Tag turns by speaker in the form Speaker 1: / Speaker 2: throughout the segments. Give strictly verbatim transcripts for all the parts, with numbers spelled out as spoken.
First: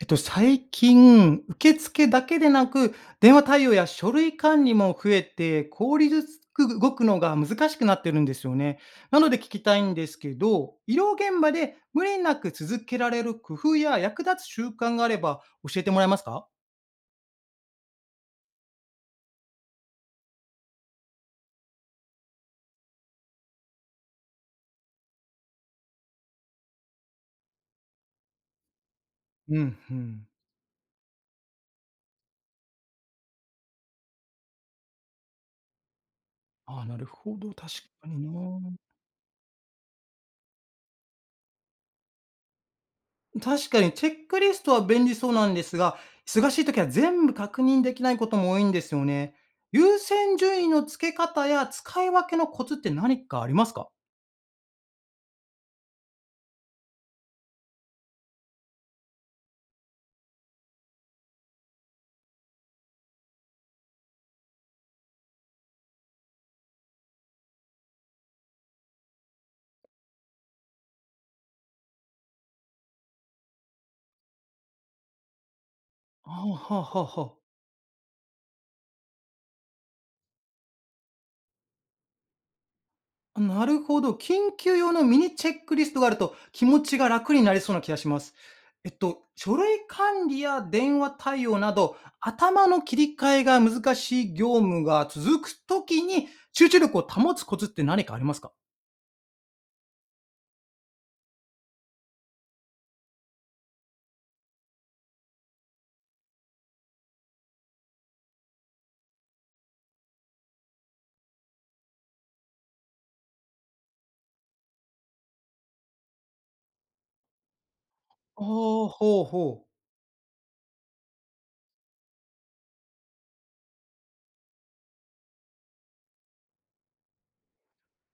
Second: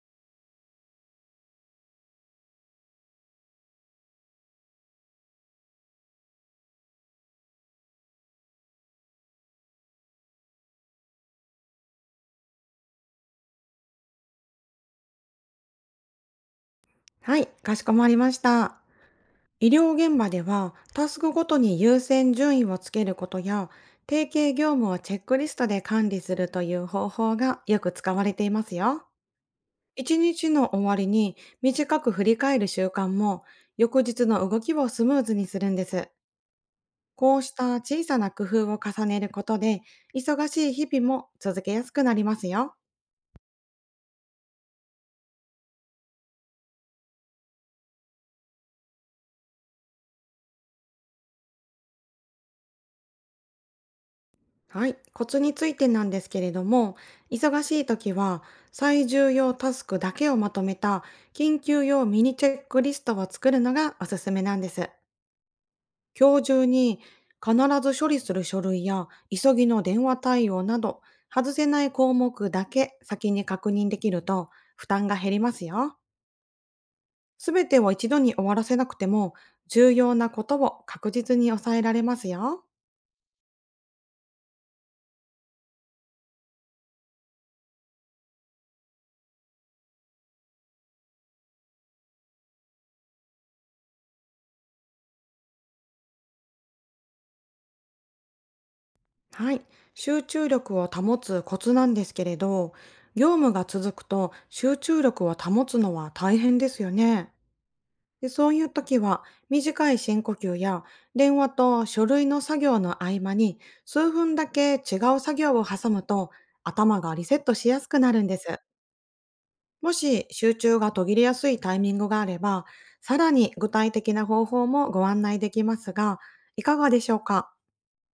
Speaker 1: えっと、最近、受付だけでなく、電話対応や書類管理も増えて、効率よく動くのが難しくなってるんですよね。なので聞きたいんですけど、医療現場で無理なく続けられる工夫や役立つ習慣があれば教えてもらえますか？
Speaker 2: はい、かしこまりました。医療現場では、タスクごとに優先順位をつけることや、提携業務をチェックリストで管理するという方法がよく使われていますよ。
Speaker 1: うん、う
Speaker 2: 一
Speaker 1: ん。
Speaker 2: 日の終わりに短く振り返る習慣も、翌日の動きをスムーズにするんです。
Speaker 1: ああ、なる
Speaker 2: こ
Speaker 1: ほ
Speaker 2: うし
Speaker 1: ど。確
Speaker 2: た小
Speaker 1: か
Speaker 2: さ
Speaker 1: に
Speaker 2: な
Speaker 1: な。
Speaker 2: 工夫を重ねることで、忙しい日々も続けやすくなりますよ。
Speaker 1: 確かにチェックリストは便利そうなんですが、忙しい時は全部確認できないことも多いんですよね。優先順位の付け方や使い分けのコツって何かありますか？
Speaker 2: はい、コツについてなんですけれども、忙しい時は最重要タスクだけをまとめた緊急用ミニチェックリストを作るのがおすすめなんです。今日中に必ず処理する書類や急ぎの電話対応など、外せない項目だけ先に確認できると負担が減りますよ。
Speaker 1: はあはあはあは
Speaker 2: すべてを一度に終わらせなくても重要なことを確実に抑えられますよ。
Speaker 1: あ。なるほど。緊急用のミニチェックリストがあると気持ちが楽になりそうな気がします。えっと、書類管理や電話対応など、頭の切り替えが難しい業務が続くときに集中力を保つコツって何かありますか？
Speaker 2: はい。集中力を保つコツなんですけれど、業務が続くと集中力を保つのは大変ですよね。でそういう時は、短い深呼吸や、電話と書類の作業の合間に数分だけ違う作業を挟むと、頭がリセットしやすくなるんで
Speaker 1: はあ、
Speaker 2: す。
Speaker 1: ほうほうほう。
Speaker 2: もし集中が途切れやすいタイミングがあれば、さらに具体的な方法もご案内できますが、いかがでしょうか？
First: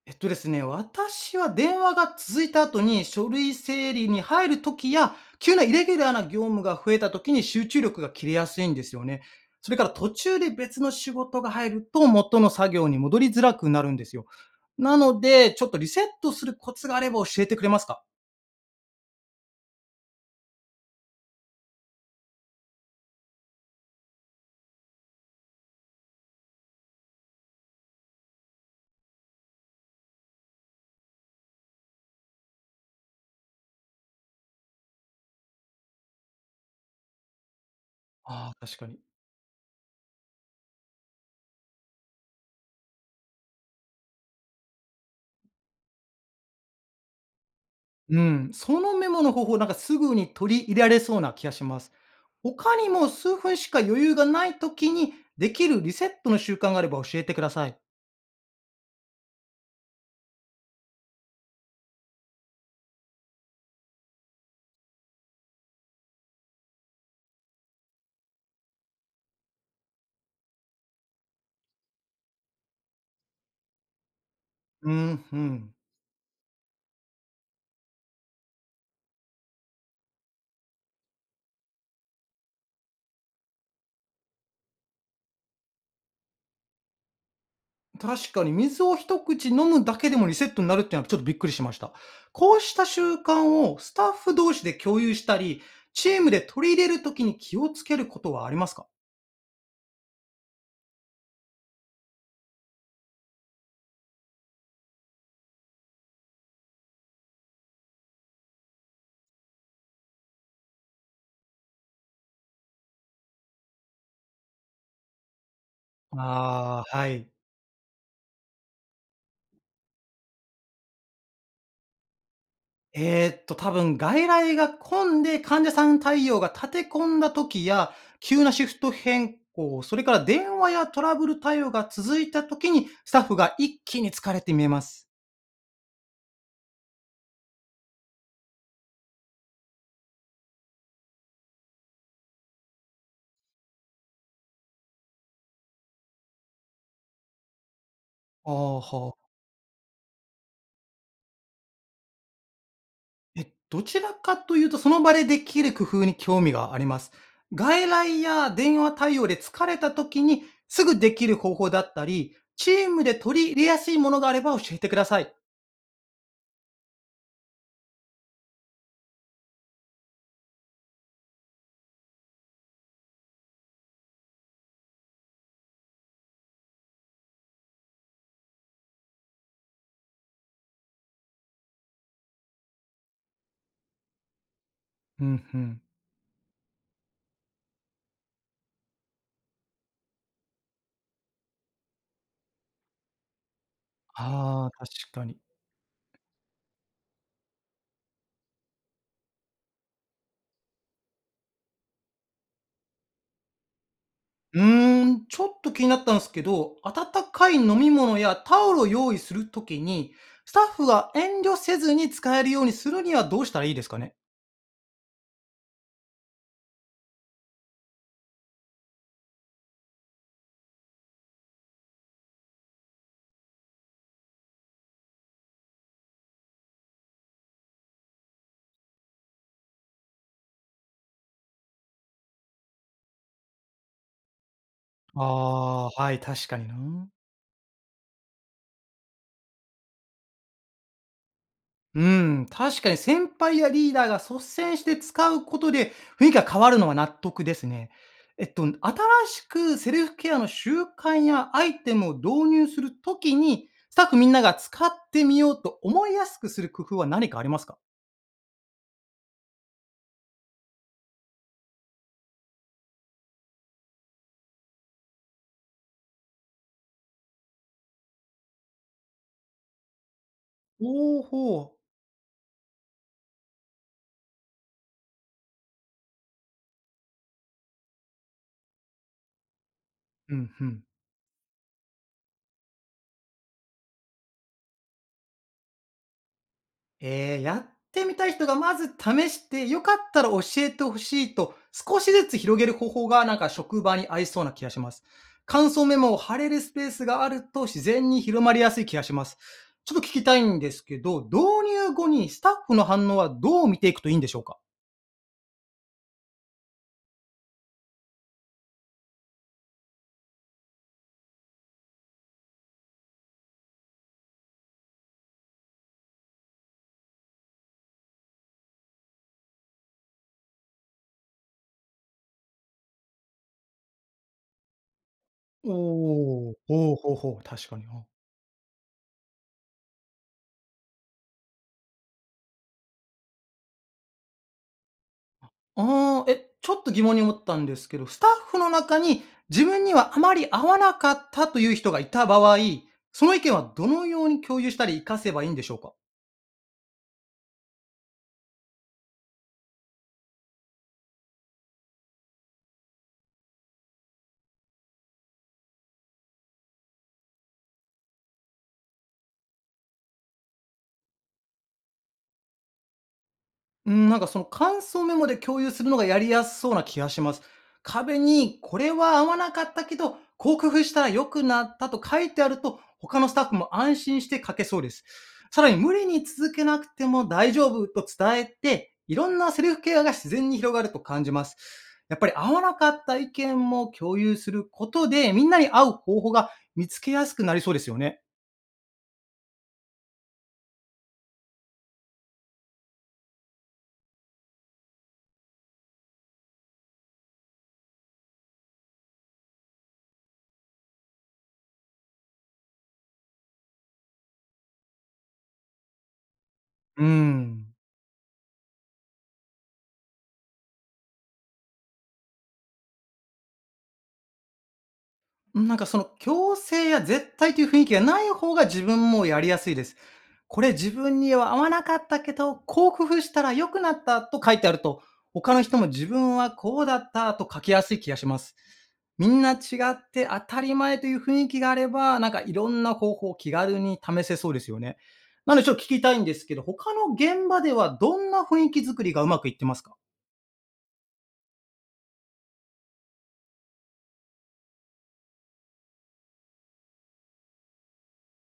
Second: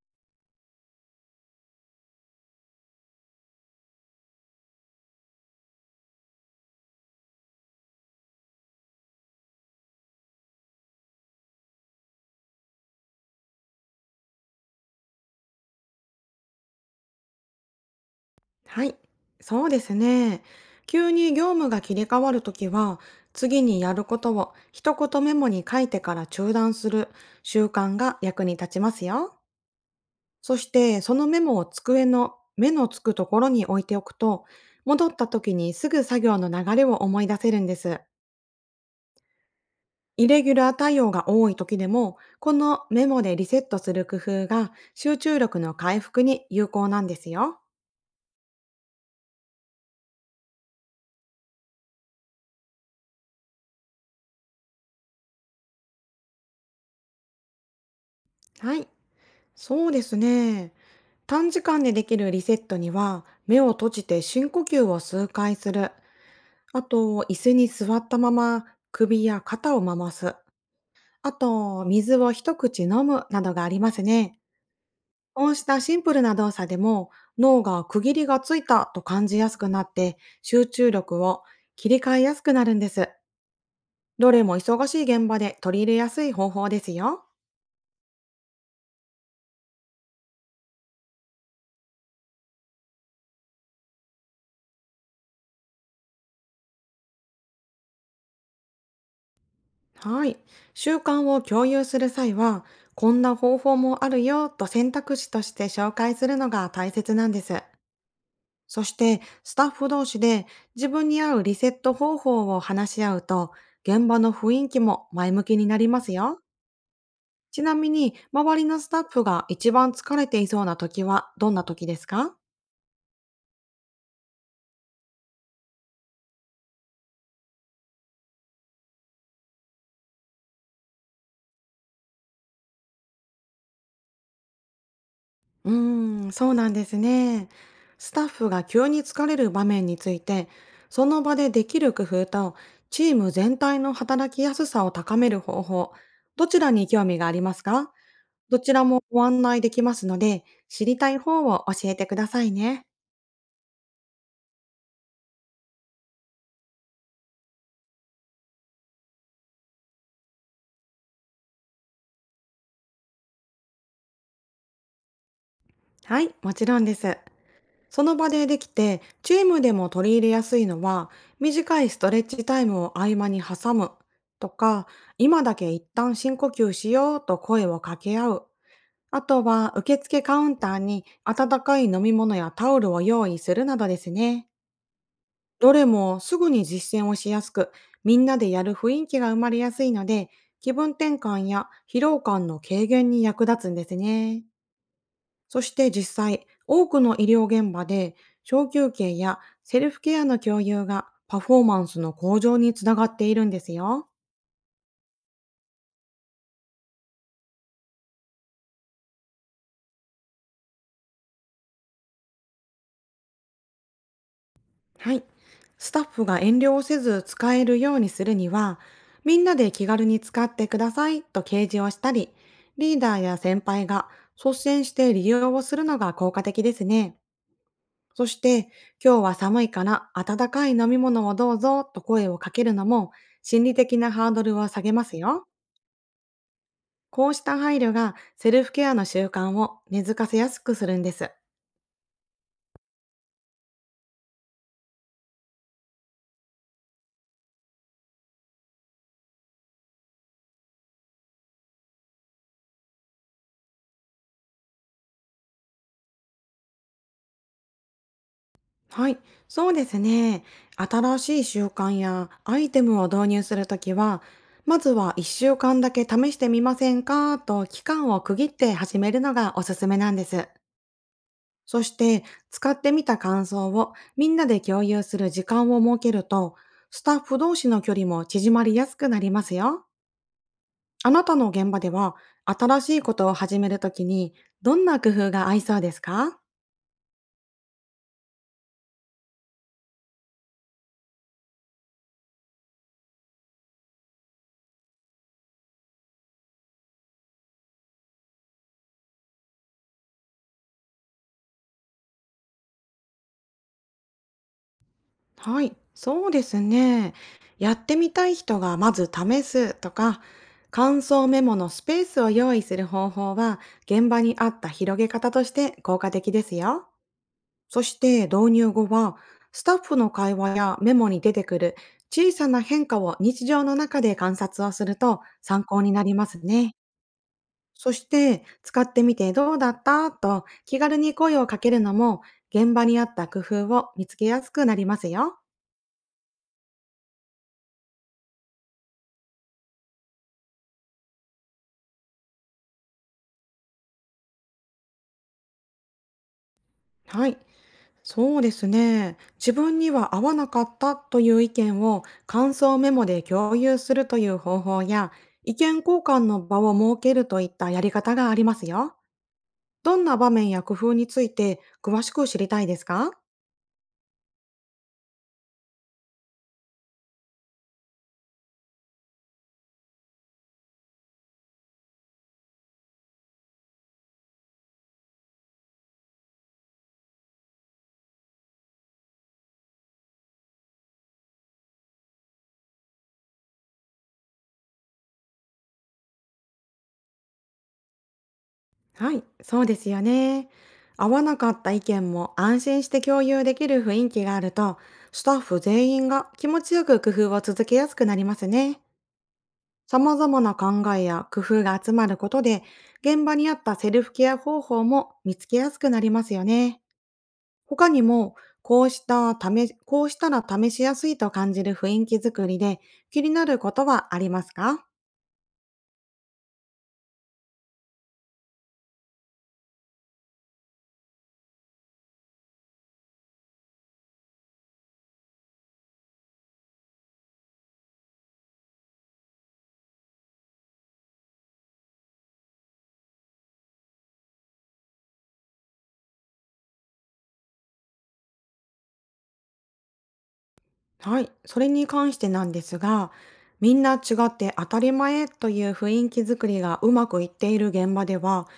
Speaker 1: えっとですね、私は電話が続いた後に書類整理に入る時や、急なイレギュラーな業務が増えた時に集中力が切れやすいんですよね。それから途中で別の仕事が入ると元の作業に戻りづらくなるんですよ。なので、ちょっとリセットするコツがあれば教えてくれますか？
Speaker 2: はい、そうですね。急に業務が切り替わるときは、次にやることを一言メモに書いてから中断する習慣が役に立ちますよ。そして、そのメモを机の目のつくところに置いておくと、戻った時にすぐ作業の流れを思い出せるんです。
Speaker 1: ああ、確かに。
Speaker 2: イレギュラー対応が多い時でも、このメモでリセットする工夫が集中力の回復に有効なんですよ。
Speaker 1: うん。そのメモの方法、なんかすぐに取り入れられそうな気がします。他にも数分しか余裕がない時にできるリセットの習慣があれば教えてください。
Speaker 2: はい、そうですね。短時間でできるリセットには、目を閉じて深呼吸を数回する。あと、椅子に座ったまま首や肩を回す。あと、水を一口飲むなどがありますね。
Speaker 1: うん、う
Speaker 2: こうし
Speaker 1: ん。
Speaker 2: たシンプルな動作でも、脳が区切りがついたと感じやすくなって、集中力を切り替えやすくなるんです。どれも忙しい現場で取り入れやすい方法ですよ。
Speaker 1: 確かに水を一口飲むだけでもリセットになるっていうのはちょっとびっくりしました。こうした習慣をスタッフ同士で共有したり、チームで取り入れるときに気をつけることはありますか？
Speaker 2: はい。習慣を共有する際は、こんな方法もあるよと選択肢として紹介するのが大切なんです。そして、スタッフ同士で自分に合うリセット方法を話し合うと、現場の雰囲気も前向きになりますよ。
Speaker 1: ああー、はい。
Speaker 2: ちなみに、周りのスタッフが一番疲れていそうな時はどんな時ですか？
Speaker 1: えーっと多分外来が混んで患者さん対応が立て込んだ時や、急なシフト変更、それから電話やトラブル対応が続いた時に、スタッフが一気に疲れて見えます。
Speaker 2: うーん、そうなんですね。スタッフが急に疲れる場面について、その場でできる工夫と、チーム全体の働きやすさを高める方法、どちらに興味がありますか？
Speaker 1: あ
Speaker 2: どち
Speaker 1: あ、
Speaker 2: らも
Speaker 1: は
Speaker 2: ご
Speaker 1: あ。
Speaker 2: 案内できますので、知りたい方を教えてくださいね。
Speaker 1: え、どちらかというと、その場でできる工夫に興味があります。外来や電話対応で疲れた時にすぐできる方法だったり、チームで取り入れやすいものがあれば教えてください。
Speaker 2: はい、もちろんです。その場でできて、チームでも取り入れやすいのは、短いストレッチタイムを合間に挟むとか、今だけ一旦深呼吸しようと声を掛け合う、あとは受付カウンターに温かい飲み物やタオルを用意するなどですね。
Speaker 1: うん、う
Speaker 2: ど
Speaker 1: ん。
Speaker 2: れもすぐに実践をしやすく、みんなでやる雰囲気が生まれやすいので、気分転換や疲労感の軽減に役立つんですね。
Speaker 1: ああ、確かに。
Speaker 2: そして実際、多くの医療現場で小休憩やセルフケアの共有がパフォーマンスの向上につながっているんですよ。
Speaker 1: うーん、ちょっと気になったんですけど、温かい飲み物やタオルを用意するときに、スタッフが遠慮せずに使えるようにするにはどうしたらいいですかね？
Speaker 2: はい。スタッフが遠慮をせず使えるようにするには、みんなで気軽に使ってくださいと掲示をしたり、リーダーや先輩が率先して利用をするのが効果的ですね。そして、今日は寒いから温かい飲み物をどうぞと声をかけるのも、心理的なハードルを下げますよ。
Speaker 1: ああー、はい、確かにな。
Speaker 2: こうした配慮がセルフケアの習慣を根付かせやすくするんです。
Speaker 1: うん、確かに先輩やリーダーが率先して使うことで雰囲気が変わるのは納得ですね。えっと、新しくセルフケアの習慣やアイテムを導入するときに、スタッフみんなが使ってみようと思いやすくする工夫は何かありますか？
Speaker 2: はい、そうですね。新しい習慣やアイテムを導入するときは、まずはいっしゅうかんだけ試してみませんかと期間を区切って始めるのがおすすめなんです。
Speaker 1: おおーほ
Speaker 2: そして、使ってみた感想をみんなで共有する時間を設けると、スタッフ同士の距離も縮まりやすくなりますよ。
Speaker 1: う。うんうん。
Speaker 2: あなたの現場では、新しいことを始めるときに、どんな工夫が合いそうですか？
Speaker 1: えーやってみたい人がまず試して、良かったら教えてほしいと、少しずつ広げる方法がなんか職場に合いそうな気がします。感想メモを貼れるスペースがあると自然に広まりやすい気がします。ちょっと聞きたいんですけど、導入後にスタッフの反応はどう見ていくといいんでしょうか？
Speaker 2: はい、そうですね。やってみたい人がまず試すとか、感想メモのスペースを用意する方法は、現場に合った広げ方として効果的ですよ。そして導入後は、スタッフの会話やメモに出てくる小さな変化を日常の中で観察をすると参
Speaker 1: お
Speaker 2: 考になります
Speaker 1: おー、
Speaker 2: ね。
Speaker 1: ほうほうほう、確かに。
Speaker 2: そして、使ってみてどうだったと気軽に声をかけるのも、現場に合った工夫を見つけやすくなりますよ。
Speaker 1: ああ、え、ちょっと疑問に思ったんですけど、スタッフの中に自分にはあまり合わなかったという人がいた場合、その意見はどのように共有したり活かせばいいんでしょうか？
Speaker 2: はい。そうですね。自分には合わなかったという意見を感想メモで共有するという方法や、意見交換の場を設けるといったやり方がありますよ。どんな場面や工夫について詳しく知りたいですか？
Speaker 1: うん、なんかその感想メモで共有するのがやりやすそうな気がします。壁にこれは合わなかったけど、こう工夫したら良くなったと書いてあると、他のスタッフも安心して書けそうです。さらに無理に続けなくても大丈夫と伝えて、いろんなセルフケアが自然に広がると感じます。やっぱり合わなかった意見も共有することで、みんなに合う方法が見つけやすくなりそうですよね。
Speaker 2: はい、そうですよね。合わなかった意見も安心して共有できる雰囲気があると、スタッフ全員が気持ちよく工夫を続けやすくなりますね。様々な考えや工夫が集まることで、現場に合ったセルフケア方法も見つけやすくなりますよね。
Speaker 1: うーん。
Speaker 2: 他にも、こうした試し、こうしたら試しやすいと感じる雰囲気づくりで気になることはありますか？
Speaker 1: なんかその強制や絶対という雰囲気がない方が自分もやりやすいです。これ自分には合わなかったけど、こう工夫したら良くなったと書いてあると、他の人も自分はこうだったと書きやすい気がします。みんな違って当たり前という雰囲気があれば、なんかいろんな方法を気軽に試せそうですよね。なのでちょっと聞きたいんですけど、他の現場ではどんな雰囲気作りがうまくいってますか？
Speaker 2: はい、それに関してなんですが、みんな違って当たり前という雰囲気づくりがうまくいっている現場では、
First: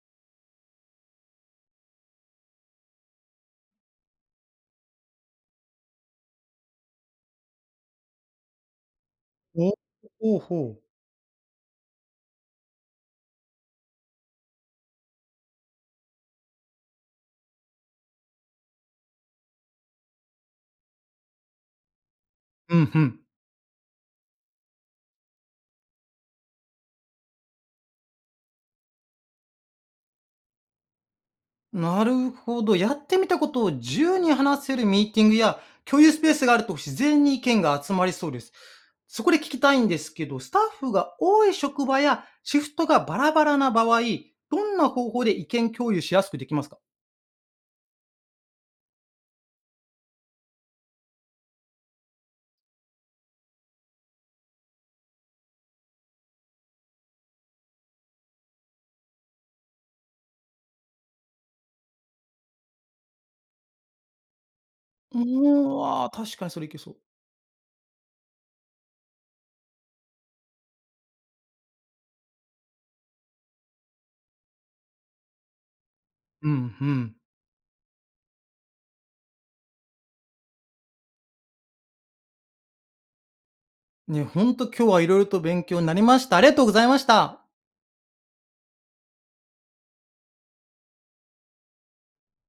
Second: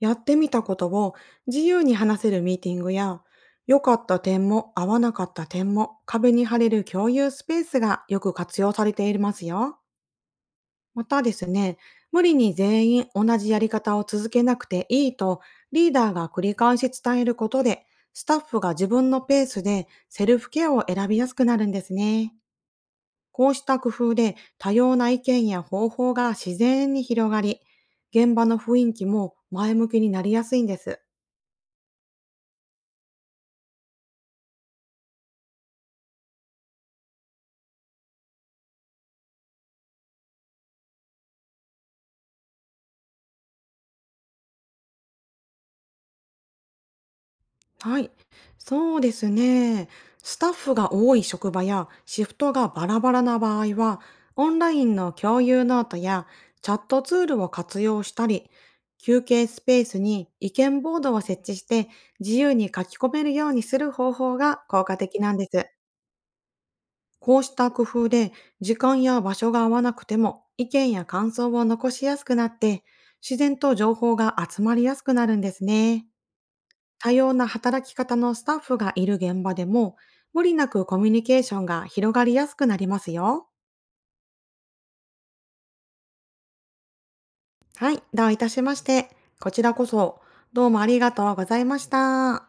Speaker 2: やってみたことを自由に話せるミーティングや、良かった点も合わなかった点も壁に貼れる共有スペースがよく活用されています
Speaker 1: お、
Speaker 2: よ。
Speaker 1: ほうほう。
Speaker 2: またですね、無理に全員同じやり方を続けなくていいとリーダーが繰り返し伝えることで、スタッフが自分のペースでセルフケアを選びやすくなるんですね。
Speaker 1: うんうん。
Speaker 2: こうした工夫で多様な意見や方法が自然に広がり、現場の雰囲気も前向きになりやすいんです。
Speaker 1: なるほど。やってみたことを自由に話せるミーティングや共有スペースがあると自然に意見が集まりそうです。そこで聞きたいんですけど、スタッフが多い職場やシフトがバラバラな場合、どんな方法で意見共有しやすくできますか？
Speaker 2: はい。そうですね。スタッフが多い職場やシフトがバラバラな場合は、オンラインの共有ノートやチャットツールを活用したり、休憩スペースに意見ボードを設置して自由に書き込めるようにする方法が効果的
Speaker 1: う
Speaker 2: なんです。
Speaker 1: ーん、あー確かにそれいけそう。
Speaker 2: こうした工夫で、時間や場所が合わなくても意見や感想を残しやすくなって、自然と情報が集まりやすくなるんですね。
Speaker 1: うん、う
Speaker 2: 多
Speaker 1: ん。
Speaker 2: 様な働き方のスタッフがいる現場でも、無理なくコミュニケーションが広がりやすくなりますよ。
Speaker 1: ね、ほんと今日はいろいろと勉強になりました。ありがとうございました。
Speaker 2: はい、どういたしまして。こちらこそどうもありがとうございました。